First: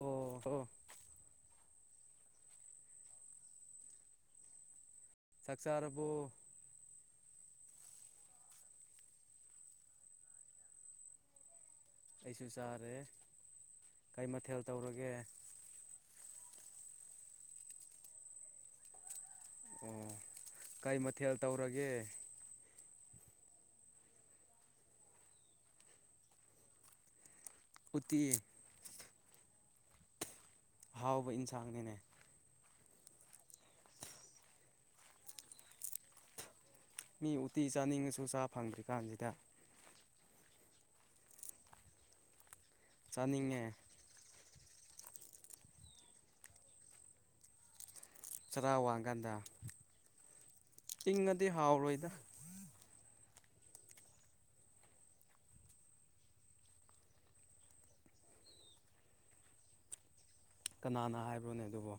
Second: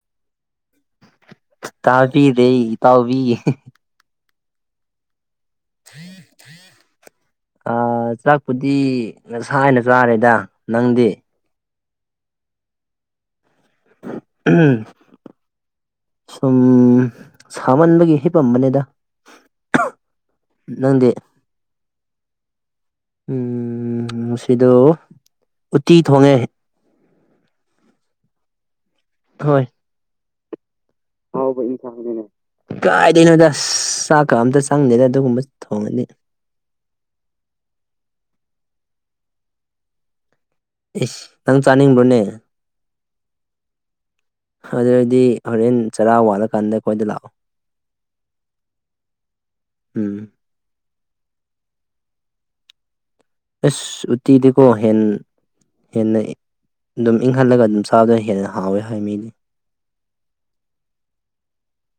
ꯑꯣ ꯍꯣ ꯇꯥꯕꯤꯗꯦ ꯏꯇꯥꯎꯕꯤ ꯆꯥꯛ ꯆꯥꯥꯔꯕꯣ ꯑꯥ ꯆꯥꯛꯄꯨꯗꯤ ꯉꯁꯥꯏꯅ ꯆꯥꯔꯦꯗ ꯅꯪꯗꯤ ꯑꯩꯁꯨ ꯆꯥꯔꯦ ꯀꯩ ꯃꯊꯦꯜ ꯇꯧꯔꯒꯦ ꯁꯨꯝ ꯁꯥꯃꯟꯕꯒꯤ ꯍꯤꯄꯝꯕꯅꯦꯗ ꯑꯣ ꯀꯩ ꯃꯊꯦꯜ ꯇꯧꯔꯒꯦ ꯎꯝ ꯉꯁꯤꯗꯣ ꯎꯠꯇꯤ ꯊꯣꯡꯉꯦ ꯎꯠꯇꯤ ꯍꯣꯏ ꯑꯍꯥꯎꯕ [unintelligible] ꯏꯟꯁꯥꯡꯅꯤꯅꯦ ꯀꯥꯏꯗꯩꯅꯣꯗ ꯑꯁ ꯆꯥꯛꯀ ꯑꯝꯇ ꯆꯪꯗꯦꯗ ꯑꯗꯨꯒꯨꯝꯕ ꯊꯣꯡꯔꯗꯤ ꯃꯤ ꯎꯠꯇꯤ ꯆꯥꯅꯤꯡꯉꯁꯨ ꯆꯥ ꯐꯪꯗ꯭ꯔꯤꯀꯥꯟꯁꯤꯗ ꯏꯁ ꯅꯪ ꯆꯥꯅꯤꯡꯕ꯭ꯔꯣꯅꯦ ꯆꯥꯅꯤꯡꯉꯦ ꯑꯗꯨꯑꯣꯏꯔꯗꯤ ꯍꯣꯔꯦꯟ ꯆꯔꯥ ꯋꯥꯜꯂꯀꯥꯟꯗ ꯑꯩꯈꯣꯏꯗ ꯂꯥꯛꯑꯣ ꯆꯔꯥ ꯋꯥꯟꯀꯥꯟꯗ ꯎꯝ ꯏꯪꯉꯗꯤ ꯍꯥꯎꯔꯣꯏꯗ ꯑꯁ ꯎꯠꯇꯤꯗꯤꯀꯣ ꯍꯦꯟ ꯍꯦꯟꯅ ꯏꯪꯛ ꯑꯗꯨꯝ ꯏꯪꯍꯜꯂꯒ ꯑꯗꯨꯝ ꯆꯥꯕꯗꯨꯅ ꯍꯦꯟꯅ ꯍꯥꯎꯋꯦ ꯍꯥꯏ ꯃꯤꯗꯤ ꯀꯅꯥꯅ ꯍꯥꯏꯕ꯭ꯔꯣꯅꯦ ꯑꯗꯨꯕꯣ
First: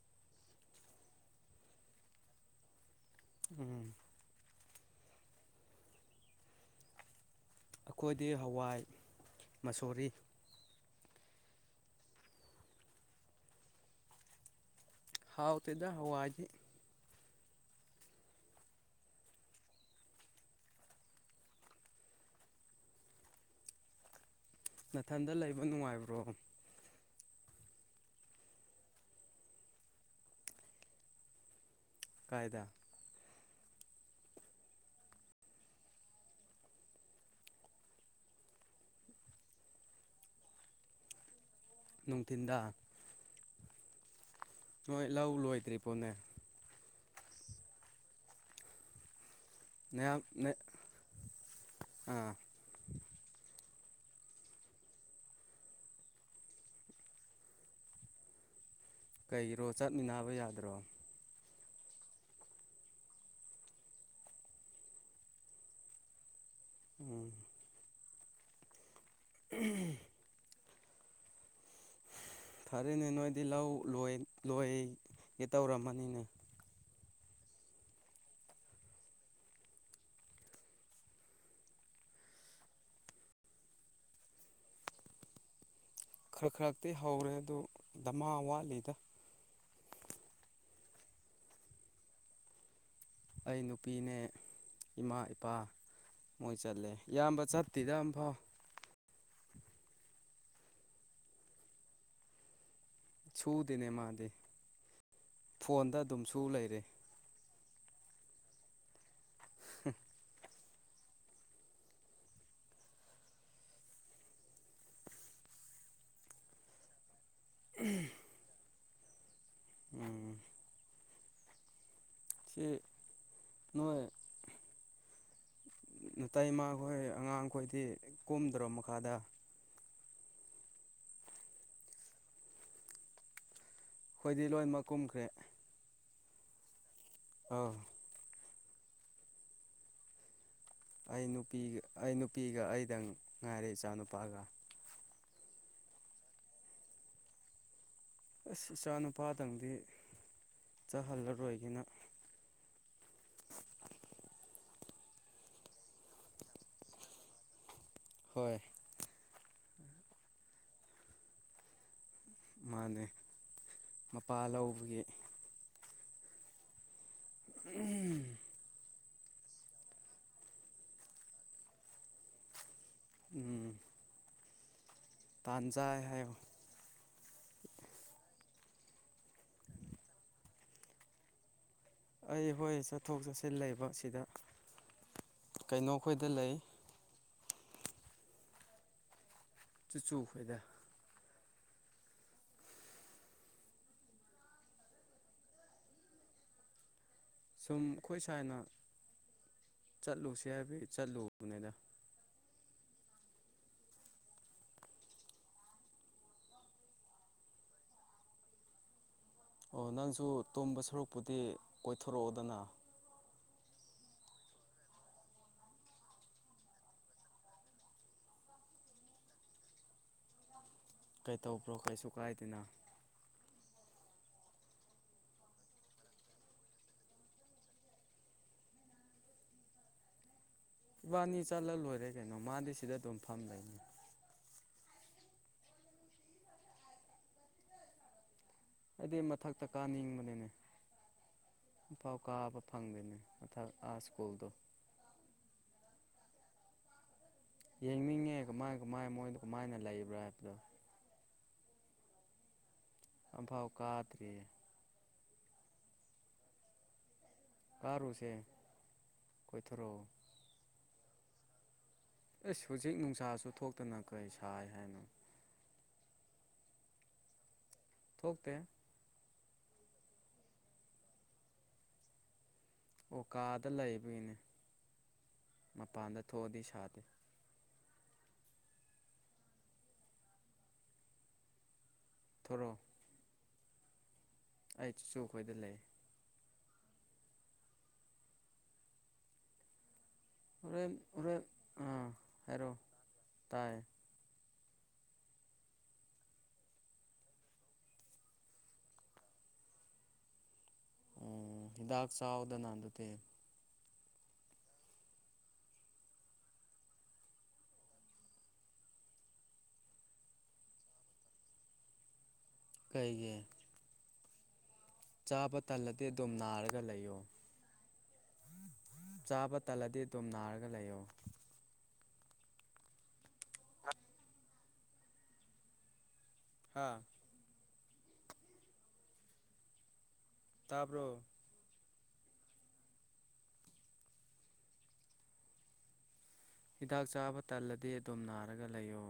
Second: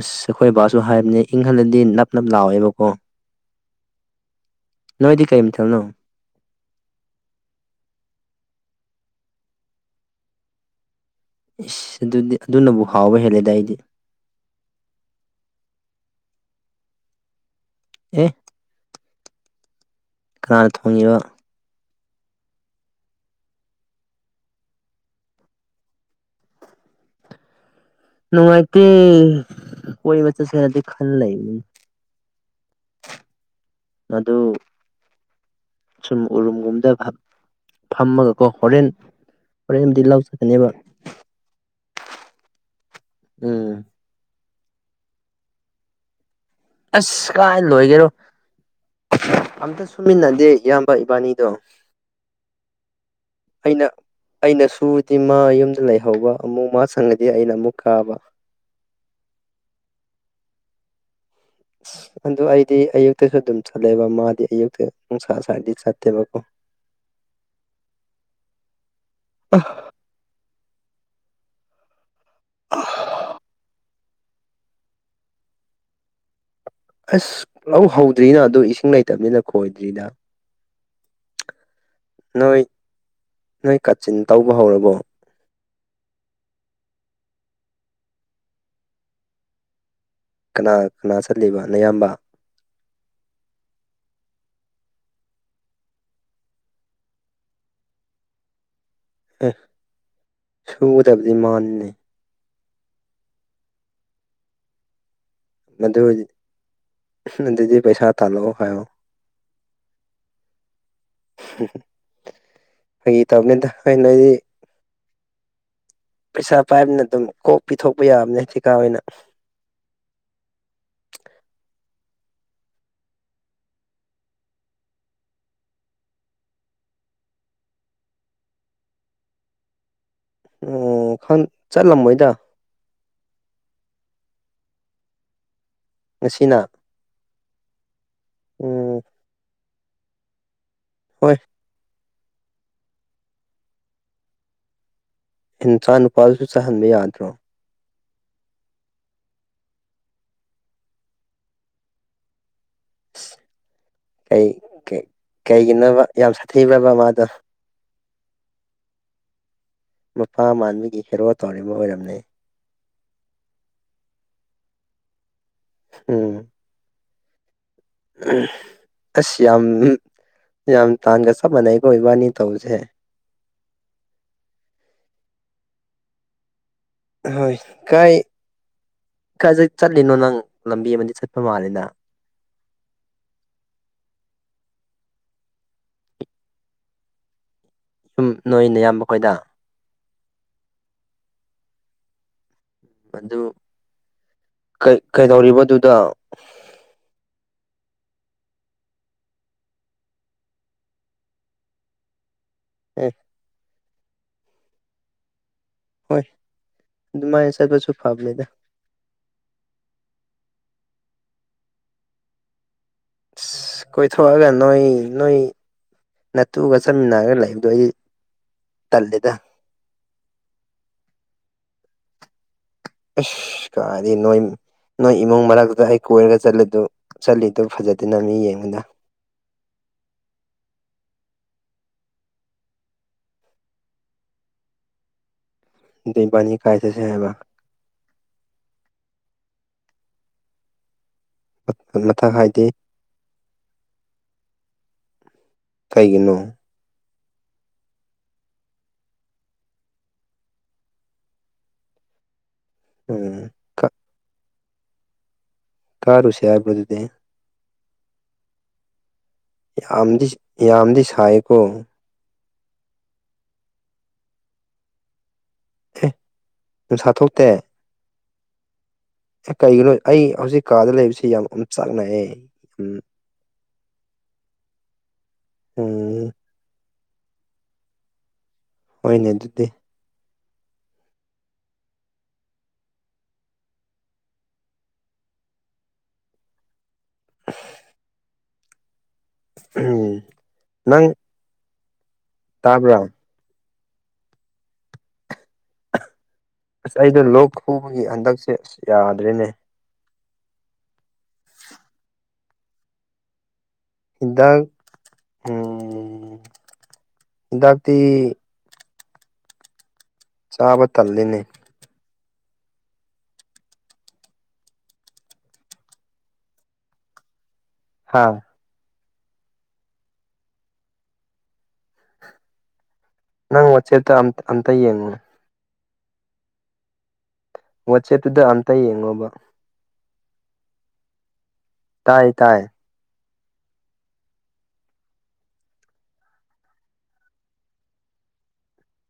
ꯑꯁ ꯑꯩꯈꯣꯏ ꯕꯥꯁꯨ ꯍꯥꯏꯕꯅꯦ ꯏꯪꯍꯜꯂꯗꯤ ꯅꯞ ꯅꯞ ꯂꯥꯎꯋꯦꯕꯀꯣ ꯎꯝ ꯅꯣꯏꯗꯤ ꯀꯩ ꯃꯊꯦꯜꯅꯣ ꯑꯩꯈꯣꯏꯗꯤ ꯍꯋꯥꯏ ꯃꯁꯣꯔꯤ ꯏꯁ ꯑꯗꯨꯗꯤ ꯑꯗꯨꯅꯕꯨ ꯍꯥꯎꯕ ꯍꯦꯜꯂꯦꯗ ꯑꯩꯗꯤ ꯍꯥꯎꯇꯦꯗ ꯍꯋꯥꯏꯗꯤ ꯑꯦ ꯀꯅꯥꯅ ꯊꯣꯡꯉꯤꯕ ꯅꯊꯟꯗ ꯂꯩꯕ ꯅꯨꯡꯉꯥꯏꯕ꯭ꯔꯣ ꯅꯨꯡꯉꯥꯏꯇꯦ ꯀꯣꯏꯕ ꯆꯠꯁꯦꯔꯥꯗꯤ ꯈꯜ ꯂꯩꯕꯅꯦ ꯀꯥꯏꯗ ꯑꯗꯨ ꯁꯨꯝ ꯎꯔꯨꯝꯒꯨꯝꯗ ꯍꯥꯛ__ ꯐꯝꯃꯒꯀꯣ ꯍꯣꯔꯦꯟ ꯍꯣꯔꯦꯟꯗꯤ ꯂꯧ ꯆꯠꯀꯅꯦꯕ ꯅꯨꯡꯊꯤꯟꯗ ꯎꯝ ꯅꯣꯏ ꯂꯧ ꯂꯣꯏꯗ꯭ꯔꯤꯕꯣꯅꯦ ꯑꯁ ꯀꯥꯏ ꯂꯣꯏꯒꯦꯔꯣ ꯑꯝꯇ ꯅꯌꯥꯝ ꯁꯨꯃꯤꯟꯅꯗꯦ ꯅ ꯏꯌꯥꯝꯕ ꯏꯕꯥꯅꯤꯗꯣ [unintelligible] ꯑꯩꯅ ꯑꯩꯅ ꯁꯨꯔꯗꯤ ꯃꯥ ꯌꯨꯝꯗ ꯂꯩꯍꯧꯕ ꯑꯃꯨꯛ ꯃꯥ ꯁꯪꯉꯗꯤ ꯑꯩꯅ ꯑꯃꯨꯛ ꯀꯥꯕ ꯀꯩꯒꯤꯔꯣ ꯆꯠꯃꯤꯟꯅꯕ ꯌꯥꯗ꯭ꯔꯣ ꯑꯁ ꯑꯗꯨ ꯑꯩꯗꯤ ꯑꯌꯨꯛꯇꯁꯨ ꯑꯗꯨꯝ ꯆꯠꯂꯦꯕ ꯃꯥꯗꯤ ꯑꯌꯨꯛꯇ ꯅꯨꯡꯁꯥ ꯁꯥꯔꯗꯤ ꯆꯠꯇꯦꯕꯀꯣ ꯎꯝ [unintelligible] ꯐꯔꯦꯅꯦ ꯅꯣꯏꯗꯤ ꯂꯧ ꯂꯣꯏ ꯂꯣꯏ ꯒꯦ ꯇꯧꯔꯝꯃꯅꯤꯅꯦ ꯑꯁ ꯂꯧ ꯍꯧꯗ꯭ꯔꯤꯅ ꯑꯗꯣ ꯏꯁꯤꯡ ꯂꯩꯇꯕꯅꯤꯅ ꯈꯣꯏꯗ꯭ꯔꯤꯅ ꯅꯣꯏ ꯅꯣꯏ ꯀꯥꯆꯤꯟ ꯇꯧꯕ ꯍꯧꯔꯕꯣ ꯈꯔ ꯈ꯭ꯔꯛꯇꯤ ꯍꯧꯔꯦ ꯑꯗꯨ ꯗꯃꯥ ꯋꯥꯠꯂꯤꯗ ꯀꯅꯥ ꯀꯅꯥ ꯆꯠꯂꯤꯕ ꯅꯌꯥꯝꯕ ꯑꯩ ꯅꯨꯄꯤꯅꯦ ꯏꯃꯥ ꯏꯄꯥ ꯃꯣꯏ ꯆꯠꯂꯦ ꯏꯌꯥꯝꯕ ꯆꯠꯇꯦꯗ ꯑꯝꯐꯥꯎ ꯑꯦ ꯁꯨꯒꯗꯕꯗꯤ ꯃꯥꯅꯤꯅꯦ ꯁꯨꯗꯦꯅꯦ ꯃꯥꯗꯤ ꯐꯣꯟꯗ ꯑꯗꯨꯝ ꯁꯨ ꯂꯩꯔꯦ ꯗꯤꯗꯤ ꯄꯩꯁꯥ ꯊꯥꯂꯣ ꯈꯣ ꯎ ꯎꯝ ꯑꯩꯈꯣꯏꯒꯤ ꯇꯧꯕꯅꯤꯗ ꯑꯩꯣꯏ ꯅꯣꯏꯗꯤ ꯄꯩꯁꯥ ꯄꯥꯏꯕꯅ ꯑꯗꯨꯝ ꯀꯣꯛ ꯄꯤꯊꯣꯛꯄ ꯌꯥꯕꯅꯦ ꯊꯤꯀꯥ ꯑꯣꯏꯅ ꯎꯝ ꯆꯦ ꯅ ꯇꯩꯥꯏ ꯏꯃꯥꯈꯣꯏ ꯑꯉꯥꯡꯈꯣꯏꯗꯤ ꯀꯣꯝꯗ꯭ꯔꯣ ꯃꯈꯥꯗ ꯑꯣ ꯆꯠꯂꯝꯕꯣꯏꯗ ꯍꯣꯏꯗꯤ ꯂꯣꯏꯃꯛ ꯀꯨꯝꯈ꯭ꯔꯦ ꯃꯁꯤꯅ ꯑꯥ ꯎꯝ ꯑꯩ ꯍꯣꯏ ꯅꯨꯄꯤꯒ ꯑꯩ ꯅꯨꯄꯤꯒ ꯑꯩꯗꯪ ꯉꯥꯏꯔꯦ ꯏꯆꯥ ꯅꯨꯄꯥꯒ ꯑꯦ ꯅꯨꯆꯥ ꯅꯨꯄꯥꯗꯨꯁꯨ ꯆꯥꯍꯟꯕ ꯌꯥꯗ꯭ꯔꯣ ꯑꯁ ꯏꯆꯥ ꯅꯨꯄꯥꯗꯪꯗꯤ ꯆꯥꯍꯜꯂꯔꯣꯏꯒꯤꯅ ꯀꯩꯒꯤꯅꯣꯕ ꯌꯥꯝ ꯁꯥꯊꯤꯔꯕ ꯃꯥꯗꯣ ꯍꯣꯏ ꯃꯄꯥ ꯃꯥꯟꯕꯒꯤ ꯍꯦꯔꯣ ꯇꯧꯔꯤꯕ ꯑꯣꯏꯔꯝꯅꯦ ꯃꯥꯅꯦ ꯃꯄꯥ ꯂꯧꯕꯒꯤ ꯎꯝ ꯎꯝ ꯎ ꯑꯁ ꯌꯥꯝ ꯌꯥꯝ ꯇꯥꯟꯒ ꯆꯞ ꯃꯥꯟꯅꯩꯒ ꯏꯕꯥꯅꯤ ꯇꯧꯕꯁꯦ ꯎꯝ ꯄꯥꯟꯖꯥꯏ ꯍꯥꯏꯌꯣ ꯍꯣꯏ ꯀꯥꯏ ꯀ ꯆꯠꯂꯤꯅꯣ ꯅꯪ ꯂꯝꯕꯤ ꯑꯃꯗꯤ ꯆꯠꯄ ꯃꯥꯜꯂꯤꯦꯗ ꯑꯩ ꯍꯣꯏ ꯆꯠꯊꯣꯛ ꯆꯠꯁꯤꯟ ꯂꯩꯕꯁꯤꯗ ꯀꯩꯅꯣꯈꯣꯏꯗ ꯂꯩ ꯁꯨꯝ ꯅꯣꯏꯅ ꯌꯥꯝꯕ ꯑꯩꯈꯣꯏꯗ ꯆꯨꯆꯨ ꯈꯣꯏꯗ ꯑꯗꯨ ꯀꯩꯗꯧꯔꯤꯕꯗꯨꯗ ꯁꯨꯝ ꯑꯩꯈꯣꯏ ꯁꯅ ꯆꯠꯂꯨꯁꯤ ꯍꯥꯏꯕꯒꯤ ꯆꯠꯂꯨꯕꯅꯤꯗ ꯎꯝ ꯍꯣꯏ ꯑꯗꯨ ꯃꯥꯏꯅ ꯆꯠꯄꯁꯨ ꯐꯕꯅꯤꯗ ꯑꯣ ꯅꯪꯁꯨ ꯇꯣꯝꯕ ꯁꯔꯨꯛꯄꯨꯗꯤ ꯀꯣꯏꯊꯣꯔꯛꯑꯣꯗꯅ ꯑ ꯀꯣꯏꯊꯣꯛꯑꯒ ꯅꯣꯏ ꯅꯣꯏ ꯅꯠꯇꯨꯒ ꯆꯠꯃꯤꯟꯅꯔꯒ ꯂꯩꯕꯗꯣ ꯑꯩ ꯇꯜꯂꯦꯗ ꯀꯩꯇꯧꯕ꯭ꯔꯣ ꯀꯩꯁꯨ ꯀꯥꯏꯗꯅ ꯑꯦꯁ ꯀꯗꯤ ꯅꯣꯣꯏ ꯅꯣꯏ ꯏꯃꯨꯡ ꯃꯔꯛꯇꯨ ꯑꯩ ꯀꯣꯏꯔꯒ ꯆꯠꯂꯗꯨ ꯆꯠꯂꯤꯗꯨ ꯐꯖꯗꯅ ꯃꯤ ꯌꯦꯡꯕꯗ ꯏꯕꯥꯅꯤ ꯆꯠꯂ ꯂꯣꯏꯔꯦ ꯀꯩꯅꯣ ꯃꯥꯗꯤ ꯁꯤꯗ ꯑꯗꯨꯝ ꯐꯝꯗꯣꯏꯅꯤ ꯗꯤ ꯄꯅꯤ ꯈꯥꯏꯁꯁꯦ ꯍꯥꯏꯦꯕ ꯑꯩꯗꯤ ꯃꯊꯛꯇ ꯀꯥꯅꯤꯡꯕꯅꯤꯅꯦ ꯏꯐꯥꯎ ꯃꯊꯛ ꯀꯥꯕ ꯍꯥꯏꯗꯤ ꯐꯪꯗꯣꯏꯅꯦ ꯑꯊ ꯑ ꯁ꯭ꯀꯨꯜꯗ ꯀꯥꯏꯒꯤꯅꯣ ꯌꯦꯡꯅꯤꯡꯉꯦ ꯀꯃꯥꯏ ꯀꯃꯥꯏ ꯃꯣꯏꯗ ꯀꯃꯥꯏꯅ ꯂꯩꯕ꯭ꯔꯥ ꯍꯥꯏꯕꯗꯣ ꯎꯝ ꯑꯝꯐꯥꯎ ꯀꯥ ꯀꯥꯗ꯭ꯔꯤ ꯀꯥꯔꯨ ꯎꯆ ꯍꯥꯏꯕꯗꯗꯤ ꯀꯥꯔꯨꯁꯦ ꯀꯣꯏꯊꯣꯔꯛꯑꯣ ꯌꯥꯝꯗꯤ ꯌꯥꯝꯗꯤ ꯁꯥꯏꯀꯣ ꯑꯦꯁ ꯍꯧꯖꯤꯛ ꯅꯨꯡꯁꯥꯁꯨ ꯊꯣꯛꯇꯅ ꯀꯔꯤ ꯁꯥꯏ ꯍꯥꯏꯅꯣ ꯑꯦ ꯁꯨꯝ ꯁꯥꯠꯇꯣꯛꯇꯦ ꯊꯣꯛꯄꯦ ꯑꯦ ꯀꯩꯒꯤꯅꯣ ꯑꯩ ꯍꯧꯖꯤꯛ ꯀꯥꯗ ꯂꯩꯕꯕꯁꯤꯦ ꯌꯥꯝ ꯆꯥꯛꯅꯑꯦ ꯎꯝ ꯑꯣꯀꯥꯗ ꯂꯩꯕꯒꯤꯅꯦ ꯃꯄꯥꯟꯗ ꯎꯝ ꯊꯣꯛꯑꯗꯤ ꯁꯥꯗꯦ ꯍꯅꯦ ꯑꯗꯨꯗꯤ ꯄ ꯊꯊ꯭ꯔꯣ ꯑꯩ ꯆꯁꯨ ꯑꯩꯈꯣꯏꯗ ꯂꯩ [inaudible] ꯎꯝ ꯑꯣꯔ ꯅꯪ ꯑꯣꯔ ꯑꯥ ꯍꯥꯏꯔꯣ ꯇꯥꯕ꯭ꯔꯥ ꯇꯥꯏ ꯑꯁ ꯑꯩꯗꯣ ꯂꯣꯛ ꯈꯨꯕꯒꯤ ꯍꯟꯗꯛꯁꯦ ꯑꯁ ꯌꯥꯗ꯭ꯔꯦꯅꯦ ꯎ ꯍꯤꯗꯥꯛ ꯆꯥꯎꯗꯅ ꯑꯗꯨꯗꯤꯦ ꯍꯤꯗꯥꯛ ꯍꯤꯗꯥꯛꯇꯤ ꯆꯥꯕ ꯇꯜꯂꯤꯅꯦ ꯀꯩꯒꯤꯦ ꯆꯥꯕ ꯇꯜꯂꯗꯤ ꯑꯗꯨꯝ ꯅꯥꯔꯒ ꯂꯩꯌꯣ ꯍꯥꯥ ꯆꯥꯕ ꯇꯜꯂꯗꯤ ꯑꯗꯨꯝ ꯅꯥꯔꯒ ꯂꯩꯌꯣ ꯅꯪ ꯋꯥꯆꯦꯞꯇ ꯑꯝꯇ ꯌꯦꯡꯉꯅꯦ ꯍꯥꯥ ꯋꯥꯆꯦꯞꯇꯨꯗ ꯑꯝꯇ ꯌꯦꯡꯉꯣꯕ ꯇꯥꯄꯣ ꯇꯥꯏ ꯇꯥꯏ ꯍꯤꯗꯥꯛ ꯆꯥꯕ ꯇꯜꯂꯗꯤ ꯑꯗꯨꯝ ꯅꯥꯔꯒ ꯂꯩꯌꯣ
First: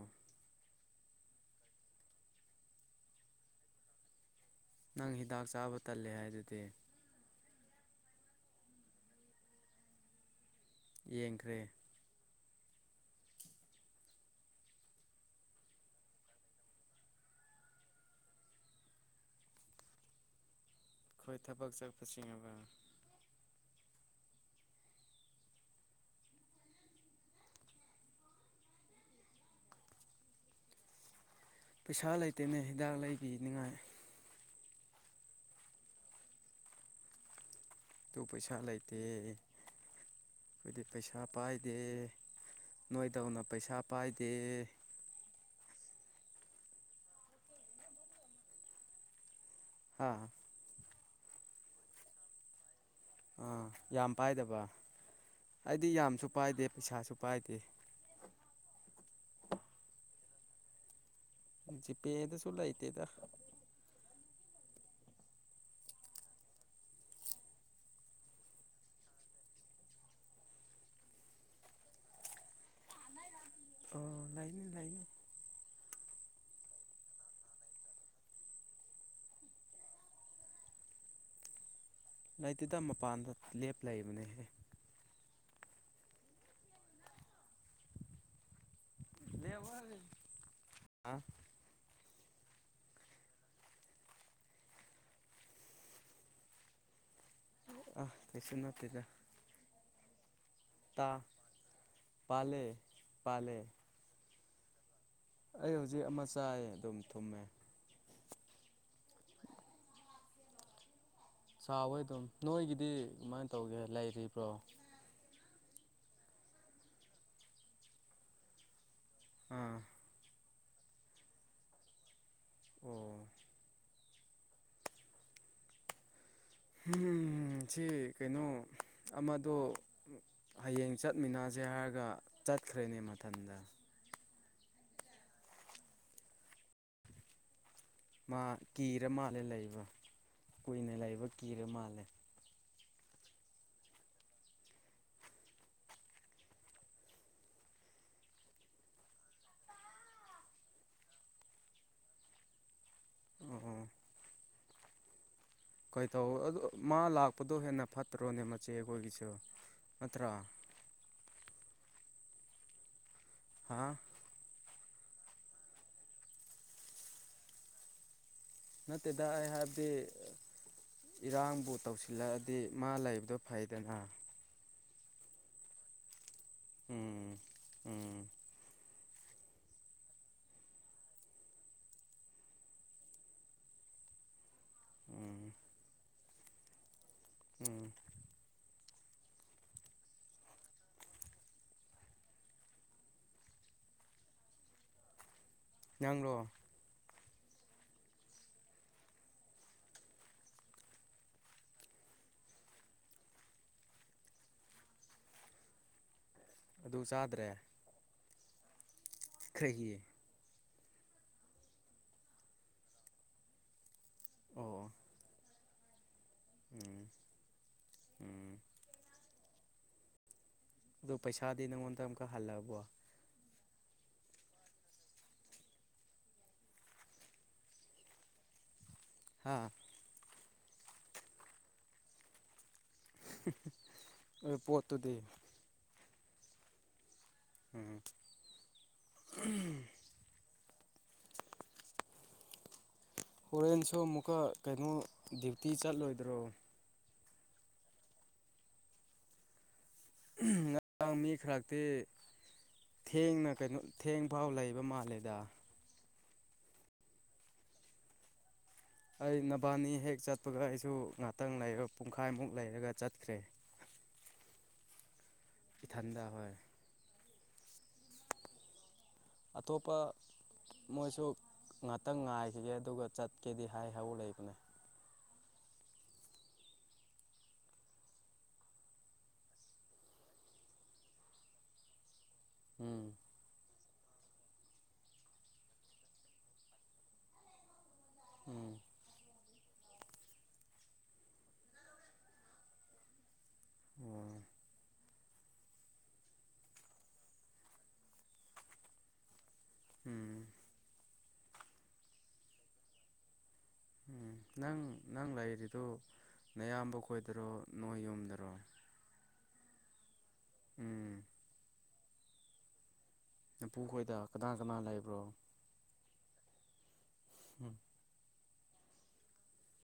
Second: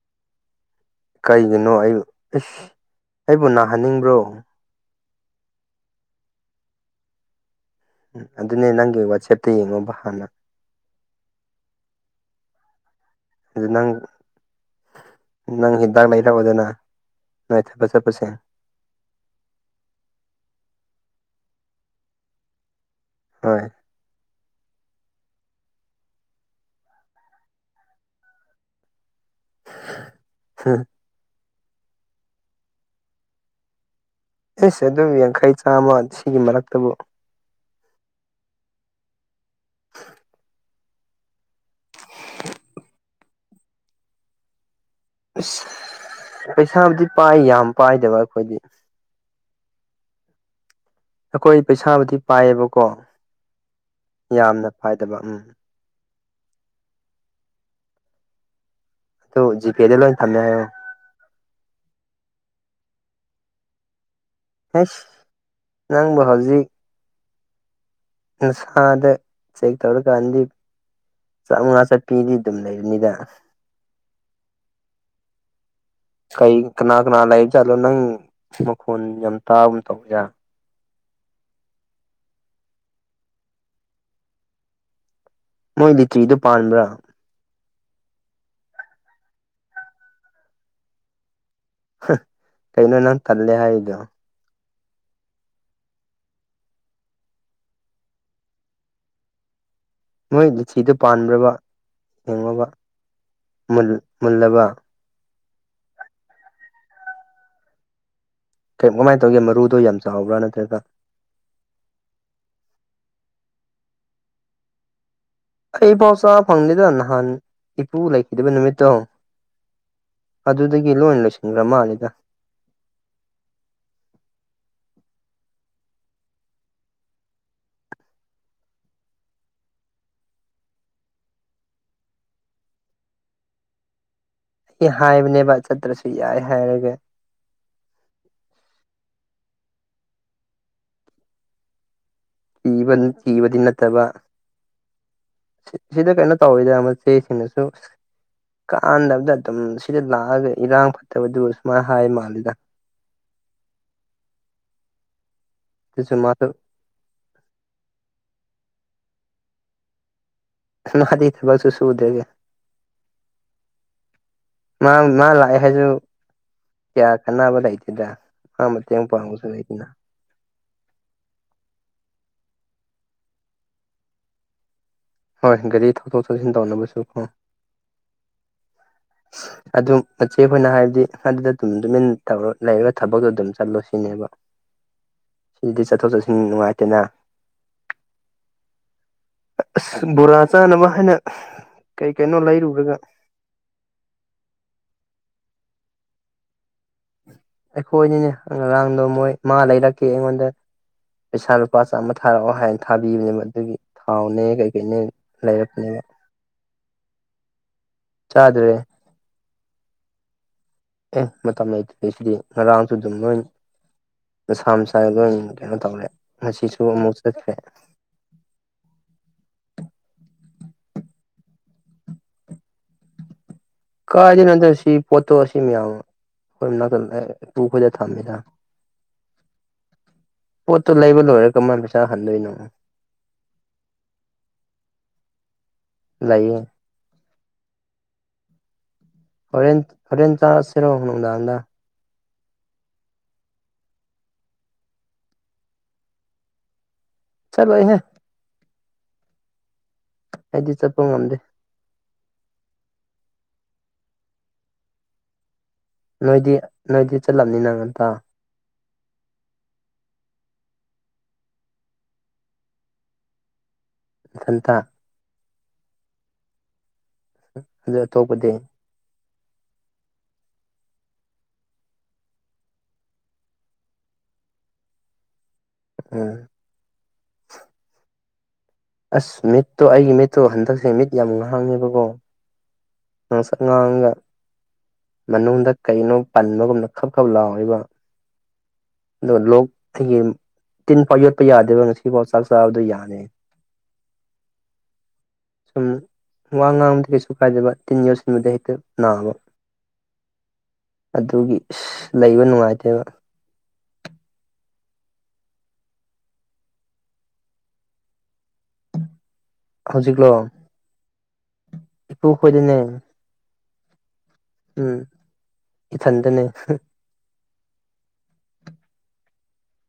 ꯀꯩꯒꯤꯅꯣ ꯑꯩ ꯏꯁꯁ ꯑꯩꯕꯨ ꯅꯥꯍꯟꯅꯤꯡꯕ꯭ꯔꯣ ꯅꯪ ꯍꯤꯗꯥꯛ ꯆꯥꯕ ꯇꯜꯂꯦ ꯍꯥꯏꯗꯨꯗꯤ ꯎꯝ ꯑꯗꯨꯅꯦ ꯅꯪꯒꯤ ꯋꯥꯆꯦꯞꯇ ꯌꯦꯡꯉꯣꯕ ꯍꯥꯟꯅ ꯌꯦꯡꯈ꯭ꯔꯦ ꯑꯗꯨ ꯅꯪ ꯅꯪ ꯍꯤꯗꯥꯛ ꯂꯩꯔꯛꯑꯣꯗꯅ ꯅꯥꯏꯊꯠꯕ ꯆꯠꯄꯁꯦ ꯑꯩꯈꯣꯏ ꯊꯕꯛ ꯆꯠꯄꯁꯤꯡꯕ ꯍꯣꯏ ꯍꯝ ꯄꯩꯁꯥ ꯂꯩꯇꯦꯅꯦ ꯍꯤꯗꯥꯛ ꯂꯩꯕꯤꯅꯤꯉꯥꯏ ꯑꯦꯁ ꯑꯗꯨ ꯌꯥꯡꯈꯩ ꯆꯥꯝꯃ ꯁꯤꯒꯤ ꯃꯔꯛꯇꯕꯨ ꯑꯗꯨ ꯄꯩꯁꯥ ꯂꯩꯇꯦ ꯇꯥꯗꯦ [unintelligible] ꯍꯥꯏꯈꯣꯏꯗꯤ ꯄꯩꯁꯥ ꯄꯥꯏꯗꯦ ꯅꯣꯏꯗꯧꯅ ꯄꯩꯁꯥ ꯄꯥꯏꯗꯦ ꯑ ꯄꯩꯁꯥꯕꯨꯗꯤ ꯄꯥꯏ ꯌꯥꯝ ꯄꯥꯏꯗꯕ ꯑꯩꯈꯣꯏꯗꯤ ꯍꯥ ꯑꯩꯈꯣꯏ ꯄꯩꯁꯥꯕꯨꯗꯤ ꯄꯥꯏꯌꯦꯕꯀꯣ ꯑꯥ ꯌꯥꯝ ꯄꯥꯏꯗꯕ ꯌꯥꯝꯅ ꯄꯥꯏꯗꯕ ꯎꯝ ꯑꯩꯗꯤ ꯌꯥꯝꯁꯨ ꯄꯥꯏꯗꯦ ꯄꯩꯁꯥꯁꯨ ꯄꯥꯏꯗꯦ ꯇꯣ ꯖꯤꯄꯦꯗ ꯂꯣꯏ ꯊꯝꯃꯦ ꯍꯥꯏꯣ ꯖꯤ ꯄꯦꯗ ꯆꯨꯂ ꯑꯥꯏꯇꯗ ꯍꯁ ꯅꯪꯕꯨ ꯍꯧꯖꯤꯛ ꯅꯨꯡꯁꯥꯗ ꯆꯦꯛ ꯇꯧꯔꯀꯥꯟꯗꯤ ꯆꯥꯃꯉꯥ ꯆꯠꯄꯤꯗꯤ ꯑꯗꯨꯝ ꯂꯩꯔꯅꯤꯗ ꯑꯣ ꯂꯩꯥꯏꯅꯦ ꯂꯩꯥꯏꯅꯦ ꯀꯩ ꯀꯅꯥ ꯀꯅꯥ ꯂꯩꯔꯤꯕ ꯥꯠꯂꯣ ꯅꯪ ꯃꯈꯣꯟ ꯌꯥꯝ ꯇꯥꯕ ꯇꯧꯕ ꯌꯥ ꯂꯩꯇꯗ ꯃꯄꯥꯟꯗ ꯂꯦꯞ ꯂꯩꯕꯅꯦꯍꯦ ꯃꯣꯏ ꯂꯤꯇ꯭ꯔꯤꯗꯨ ꯄꯥꯟꯕ꯭ꯔꯥ ꯗꯕ ꯑ [inaudible] ꯀꯩꯅꯣ ꯅꯪ ꯇꯜꯂꯦ ꯍꯥꯏꯗꯨ ꯑ ꯀꯩꯁꯨ ꯅꯠꯇꯦꯗ ꯃꯣꯏ ꯂꯤꯆꯤꯗꯣ ꯇꯥ ꯄꯥꯟꯕ꯭ꯔꯕ ꯄꯥꯜꯂꯦ ꯌꯦꯡꯉꯣꯕ ꯄꯥꯜꯂꯦ ꯃꯨꯜꯂꯕ ꯑꯩ ꯍꯧꯖꯤꯛ ꯑꯃ ꯆꯥꯢ ꯑꯗꯨꯝ ꯊꯨꯝꯃꯦ ꯀꯩ ꯀꯃꯥꯏꯅ ꯇꯧꯒꯦ ꯃꯔꯨꯗꯣ ꯌꯥꯝ ꯆꯥꯎꯕ꯭ꯔꯥ ꯅꯠꯇ꯭ꯔꯒ ꯆꯥꯎꯌꯦ ꯑꯗꯨꯝ ꯅꯣꯏꯒꯤꯗꯤ ꯀꯃꯥꯏꯅ ꯇꯧꯒꯦ ꯂꯩꯔꯤꯕ꯭ꯔꯣ ꯑꯩ ꯄꯥꯎ ꯆꯥ ꯐꯪꯗꯦꯗ ꯅꯍꯥꯟ ꯏꯄꯨ ꯂꯩꯈꯤꯗꯕ ꯅꯨꯃꯤꯠꯇꯣ ꯑꯥ ꯑꯗꯨꯗꯒꯤ ꯂꯣꯢ ꯂꯣꯏꯁꯤꯟ꯭ꯈꯔ ꯃꯥꯜꯂꯤꯗ ꯑꯣ ꯁꯤ ꯀꯩꯅꯣ ꯑꯃꯗꯣ ꯍꯌꯦꯡ ꯆꯠꯃꯤꯟꯅꯁꯦ ꯍꯥꯏꯔꯒ ꯆꯠꯈ꯭ꯔꯦꯅꯦ ꯃꯊꯟꯗ ꯁꯤ ꯍꯥꯏꯕꯅꯦꯕ ꯆꯠꯇ꯭ꯔꯁꯨ ꯌꯥꯏ ꯍꯥꯏꯔꯒꯦ ꯃꯥ ꯀꯤꯔ ꯃꯥꯜꯂꯦ ꯂꯩꯕ ꯀꯨꯏꯅ ꯂꯩꯕ ꯀꯤꯔ ꯃꯥꯜꯂꯦ ꯒꯤꯕ ꯒꯤꯕꯗꯤ ꯅꯠꯇꯕ ꯁꯤꯗ ꯀꯩꯅꯣ ꯇꯧꯋꯤꯗ ꯃꯆꯦ ꯀꯩꯅꯣꯁꯨ ꯀꯥꯟꯅꯕꯗ ꯑꯗꯨꯝ ꯁꯤꯗ ꯂꯥꯛꯑꯒ ꯏꯔꯥꯡ ꯐꯠꯇꯕꯗꯨ ꯁꯨꯃꯥꯏꯅ ꯍꯥꯏ ꯃꯥꯜꯂꯤꯗ ꯑꯣ ꯑꯣ ꯑꯗꯨꯁꯨ ꯀꯩꯗꯧ ꯃꯥꯁꯨ ꯑ ꯃꯥ ꯂꯥꯛꯄꯗꯣ ꯍꯦꯟꯅ ꯐꯠꯇ꯭ꯔꯣꯅꯦ ꯃꯆꯦ ꯑꯩꯈꯣꯏꯒꯤꯁꯨ ꯅꯠꯇ꯭ꯔꯥ ꯃꯗꯤ ꯊꯕꯛꯁꯨ ꯁꯨꯗꯦꯅꯦ ꯍꯥꯥ ꯃꯥ ꯃꯥ ꯂꯥꯛꯑꯦ ꯍꯥꯏꯁꯨ ꯀꯌꯥ ꯀꯥꯟꯅꯕ ꯂꯩꯇꯦꯗ ꯃꯥ ꯃꯇꯦꯡ ꯅꯠꯇꯦ ꯄꯥꯡꯕꯁꯨ ꯑꯩ ꯂꯩꯗꯅ ꯍꯥꯏꯕꯗꯤ ꯏꯔꯥꯡꯕꯨ ꯇꯧꯁꯤꯜꯂꯛꯑꯗꯤ ꯃꯥ ꯂꯩꯕꯗꯣ ꯐꯩꯗꯅ ꯍꯣꯏ ꯒꯥꯔꯤ ꯊꯧꯊꯣꯛ ꯆꯠꯁꯤꯟ ꯇꯧꯅꯕꯁꯨ ꯀꯣ ꯎꯝ ꯎꯝ ꯑꯗꯨ ꯃꯆꯦ ꯑꯩꯈꯣꯏꯅ ꯍꯥꯏꯕꯗꯤ ꯑꯗꯨꯗ ꯑꯗꯨꯝ ꯇꯨꯃꯤꯟ ꯇꯧꯔ ꯂꯩꯔꯒ ꯊꯕꯛꯇꯣ ꯑꯗꯨꯝ ꯆꯠꯂꯣ ꯁꯤꯅꯦꯕ ꯎꯝ ꯑꯗꯨꯗꯤ ꯆꯠꯊꯣꯛ ꯆꯠꯁꯤꯟ ꯅꯨꯡꯉꯥꯏꯇꯦꯅ ꯎꯝ ꯑꯁ ꯕꯣꯔꯥ ꯆꯥꯅꯕ ꯍꯥꯏꯅ ꯀꯩ ꯀꯩꯅꯣ ꯂꯩꯔꯨꯔꯒ ꯅꯪꯔꯣ ꯑꯩꯈꯣꯏꯅꯤꯅꯦ ꯉꯔꯥꯡꯗꯣ ꯃꯣꯏ ꯃꯥ ꯂꯩꯔꯛꯀꯦ ꯑꯩꯉꯣꯟꯗ ꯄꯩꯁꯥ ꯂꯨꯄꯥ ꯆꯥꯝꯃ ꯊꯥꯔꯛꯑꯣ ꯍꯥꯏꯅ ꯊꯥꯕꯤꯕꯅꯦꯕ ꯑꯗꯨꯒꯤ ꯊꯥꯎꯅꯦ ꯀꯩꯀꯩꯅꯦ ꯂꯩꯔꯛꯄꯅꯦꯕ ꯑꯗꯨ ꯆꯥꯗ꯭ꯔꯦ ꯆꯥꯗ꯭ꯔꯦ ꯀꯩꯒꯤ ꯑꯦ ꯃꯇꯝ ꯂꯩꯇꯕꯒꯤ ꯉꯔꯥꯡꯁꯨ ꯑꯗꯨꯝ ꯂꯣꯏ ꯃꯁꯥ ꯑꯣ ꯃꯁꯥ ꯂꯣꯏ ꯀꯩꯅꯣ ꯇꯧꯔꯦ ꯉꯁꯤꯁꯨ ꯎꯝ ꯑꯃꯨꯛ ꯆꯠꯈꯔꯦ ꯎꯝ ꯑꯗꯣ ꯄꯩꯁꯥꯗꯤ ꯅꯉꯣꯟꯗ ꯑꯃꯨꯛꯀ ꯍꯜꯂꯛꯕꯣ ꯀꯥꯢꯗꯩꯅꯣꯗ ꯁꯤ ꯄꯣꯠꯇꯣ ꯁꯤ ꯃꯌꯥꯝ ꯑꯃ ꯅ [inaudible] ꯇꯨꯡ ꯈꯣꯗ ꯊꯝꯃꯦꯗ ꯍꯥꯥ ꯄꯣꯠꯇꯨ ꯂꯩꯕ ꯂꯣꯏꯔ ꯀꯃꯥꯢꯅ ꯄꯩꯁꯥ ꯍꯟꯗꯣꯏꯅꯣ ꯄꯣꯠꯇꯨꯗꯤ ꯂꯩꯏꯌꯦ ꯎꯝ ꯍꯣꯔꯦꯟ ꯍꯣꯔꯦꯟ ꯆꯥꯔꯁꯤꯔꯣ ꯍꯅ ꯑ ꯍꯣꯔꯦꯟꯁꯨ ꯑꯃꯨꯛꯀ ꯀꯩꯅꯣ ꯗ꯭ꯌꯨꯇꯤ ꯆꯠꯂꯣꯏꯗ꯭ꯔꯣ ꯆꯠ ꯚ ꯍꯦ ꯑꯩꯗꯤ ꯆꯠꯄ ꯉꯔꯥꯡ ꯃꯤ ꯉꯝꯗꯦ ꯈꯔꯛꯇꯤ ꯊꯦꯡꯅ ꯀꯩꯅꯣ ꯊꯦꯡ ꯐꯥꯎ ꯂꯩꯕ ꯃꯥꯜꯂꯦꯗ ꯅꯣꯏꯗꯤ ꯅꯣꯏꯗꯤ ꯆꯠꯂꯝꯕꯅꯤꯅꯪ ꯉꯟꯇ ꯑꯩ ꯅꯕꯥꯅꯤ ꯍꯦꯛ ꯆꯠꯄꯒ ꯑꯩꯁꯨ ꯉꯥꯛꯇꯪ ꯄꯨꯡꯈꯥꯏꯃꯨꯛ ꯂꯩꯔꯒ ꯆꯠꯈ꯭ꯔꯦ [inaudible] ꯊꯟꯇ ꯊꯥꯗꯥ ꯍ ꯑꯗꯨ ꯊꯣꯛꯄꯗꯤ ꯑꯇꯣꯞꯄ ꯃꯣꯏꯁꯨ ꯉꯥꯛꯇꯪ ꯉꯥꯏꯈꯤꯒꯦ ꯑꯗꯨꯒ ꯆꯠꯀꯦꯗꯤ ꯍꯥꯏꯍꯧ ꯂꯩꯕꯅꯦ꯫ ꯎꯝ꯫ ꯑꯁ ꯃꯤꯠꯇꯣ ꯑꯩꯒꯤ ꯃꯤꯠꯇꯣ ꯍꯟꯗꯛꯁꯦ ꯃꯤꯠ ꯌꯥꯝ ꯉꯥꯡꯉꯕꯀꯣ ꯎꯝꯪ ꯉꯥꯁꯡ ꯉꯥꯡꯒ ꯃꯅꯨꯡꯗ ꯀꯩꯅꯣ ꯄꯟꯕꯒꯨꯝꯅ ꯈꯕ ꯈꯕ ꯂꯥꯎꯋꯦꯕ꯫ ꯎꯝ ꯑꯗꯨꯒ ꯂꯣꯛ ꯑꯩꯒꯤ ꯇꯤꯟ ꯐꯥꯎ ꯌꯣꯠꯄ ꯌꯥꯗꯦꯕ ꯉꯁꯤꯐꯥꯎ ꯆꯥꯛ ꯆꯥꯕꯗꯣ ꯌꯥꯅꯤ ꯑꯣ ꯁꯨꯝ ꯋꯥ ꯉꯥꯡꯕꯗ ꯀꯩꯁꯨ ꯀꯥꯏꯗꯕ ꯇꯤꯟ ꯌꯧꯁꯤꯟꯕꯗ ꯍꯦꯛꯇ ꯅꯥꯕ꯫ ꯎꯝ ꯑꯗꯨꯒꯤ ꯂꯩꯕ ꯅꯨꯡꯉꯥꯏꯇꯦꯕ ꯎꯝ ꯅꯪ ꯅꯪ ꯂꯩꯔꯤꯗꯨ ꯅꯌꯥꯝꯕ ꯈꯣꯏꯗꯔꯣ ꯅꯣꯏ ꯌꯨꯝꯗꯔꯣ ꯍꯧꯖꯤꯛꯂꯣ ꯎꯝ ꯏꯨ ꯈꯣꯏꯗꯅꯦ ꯝꯐꯨ ꯈꯣꯏꯗ ꯀꯅꯥ ꯀꯅꯥ ꯎꯝ ꯂꯩꯕ꯭ꯔꯣ ꯏꯊꯟꯗꯅꯦ ꯎꯝ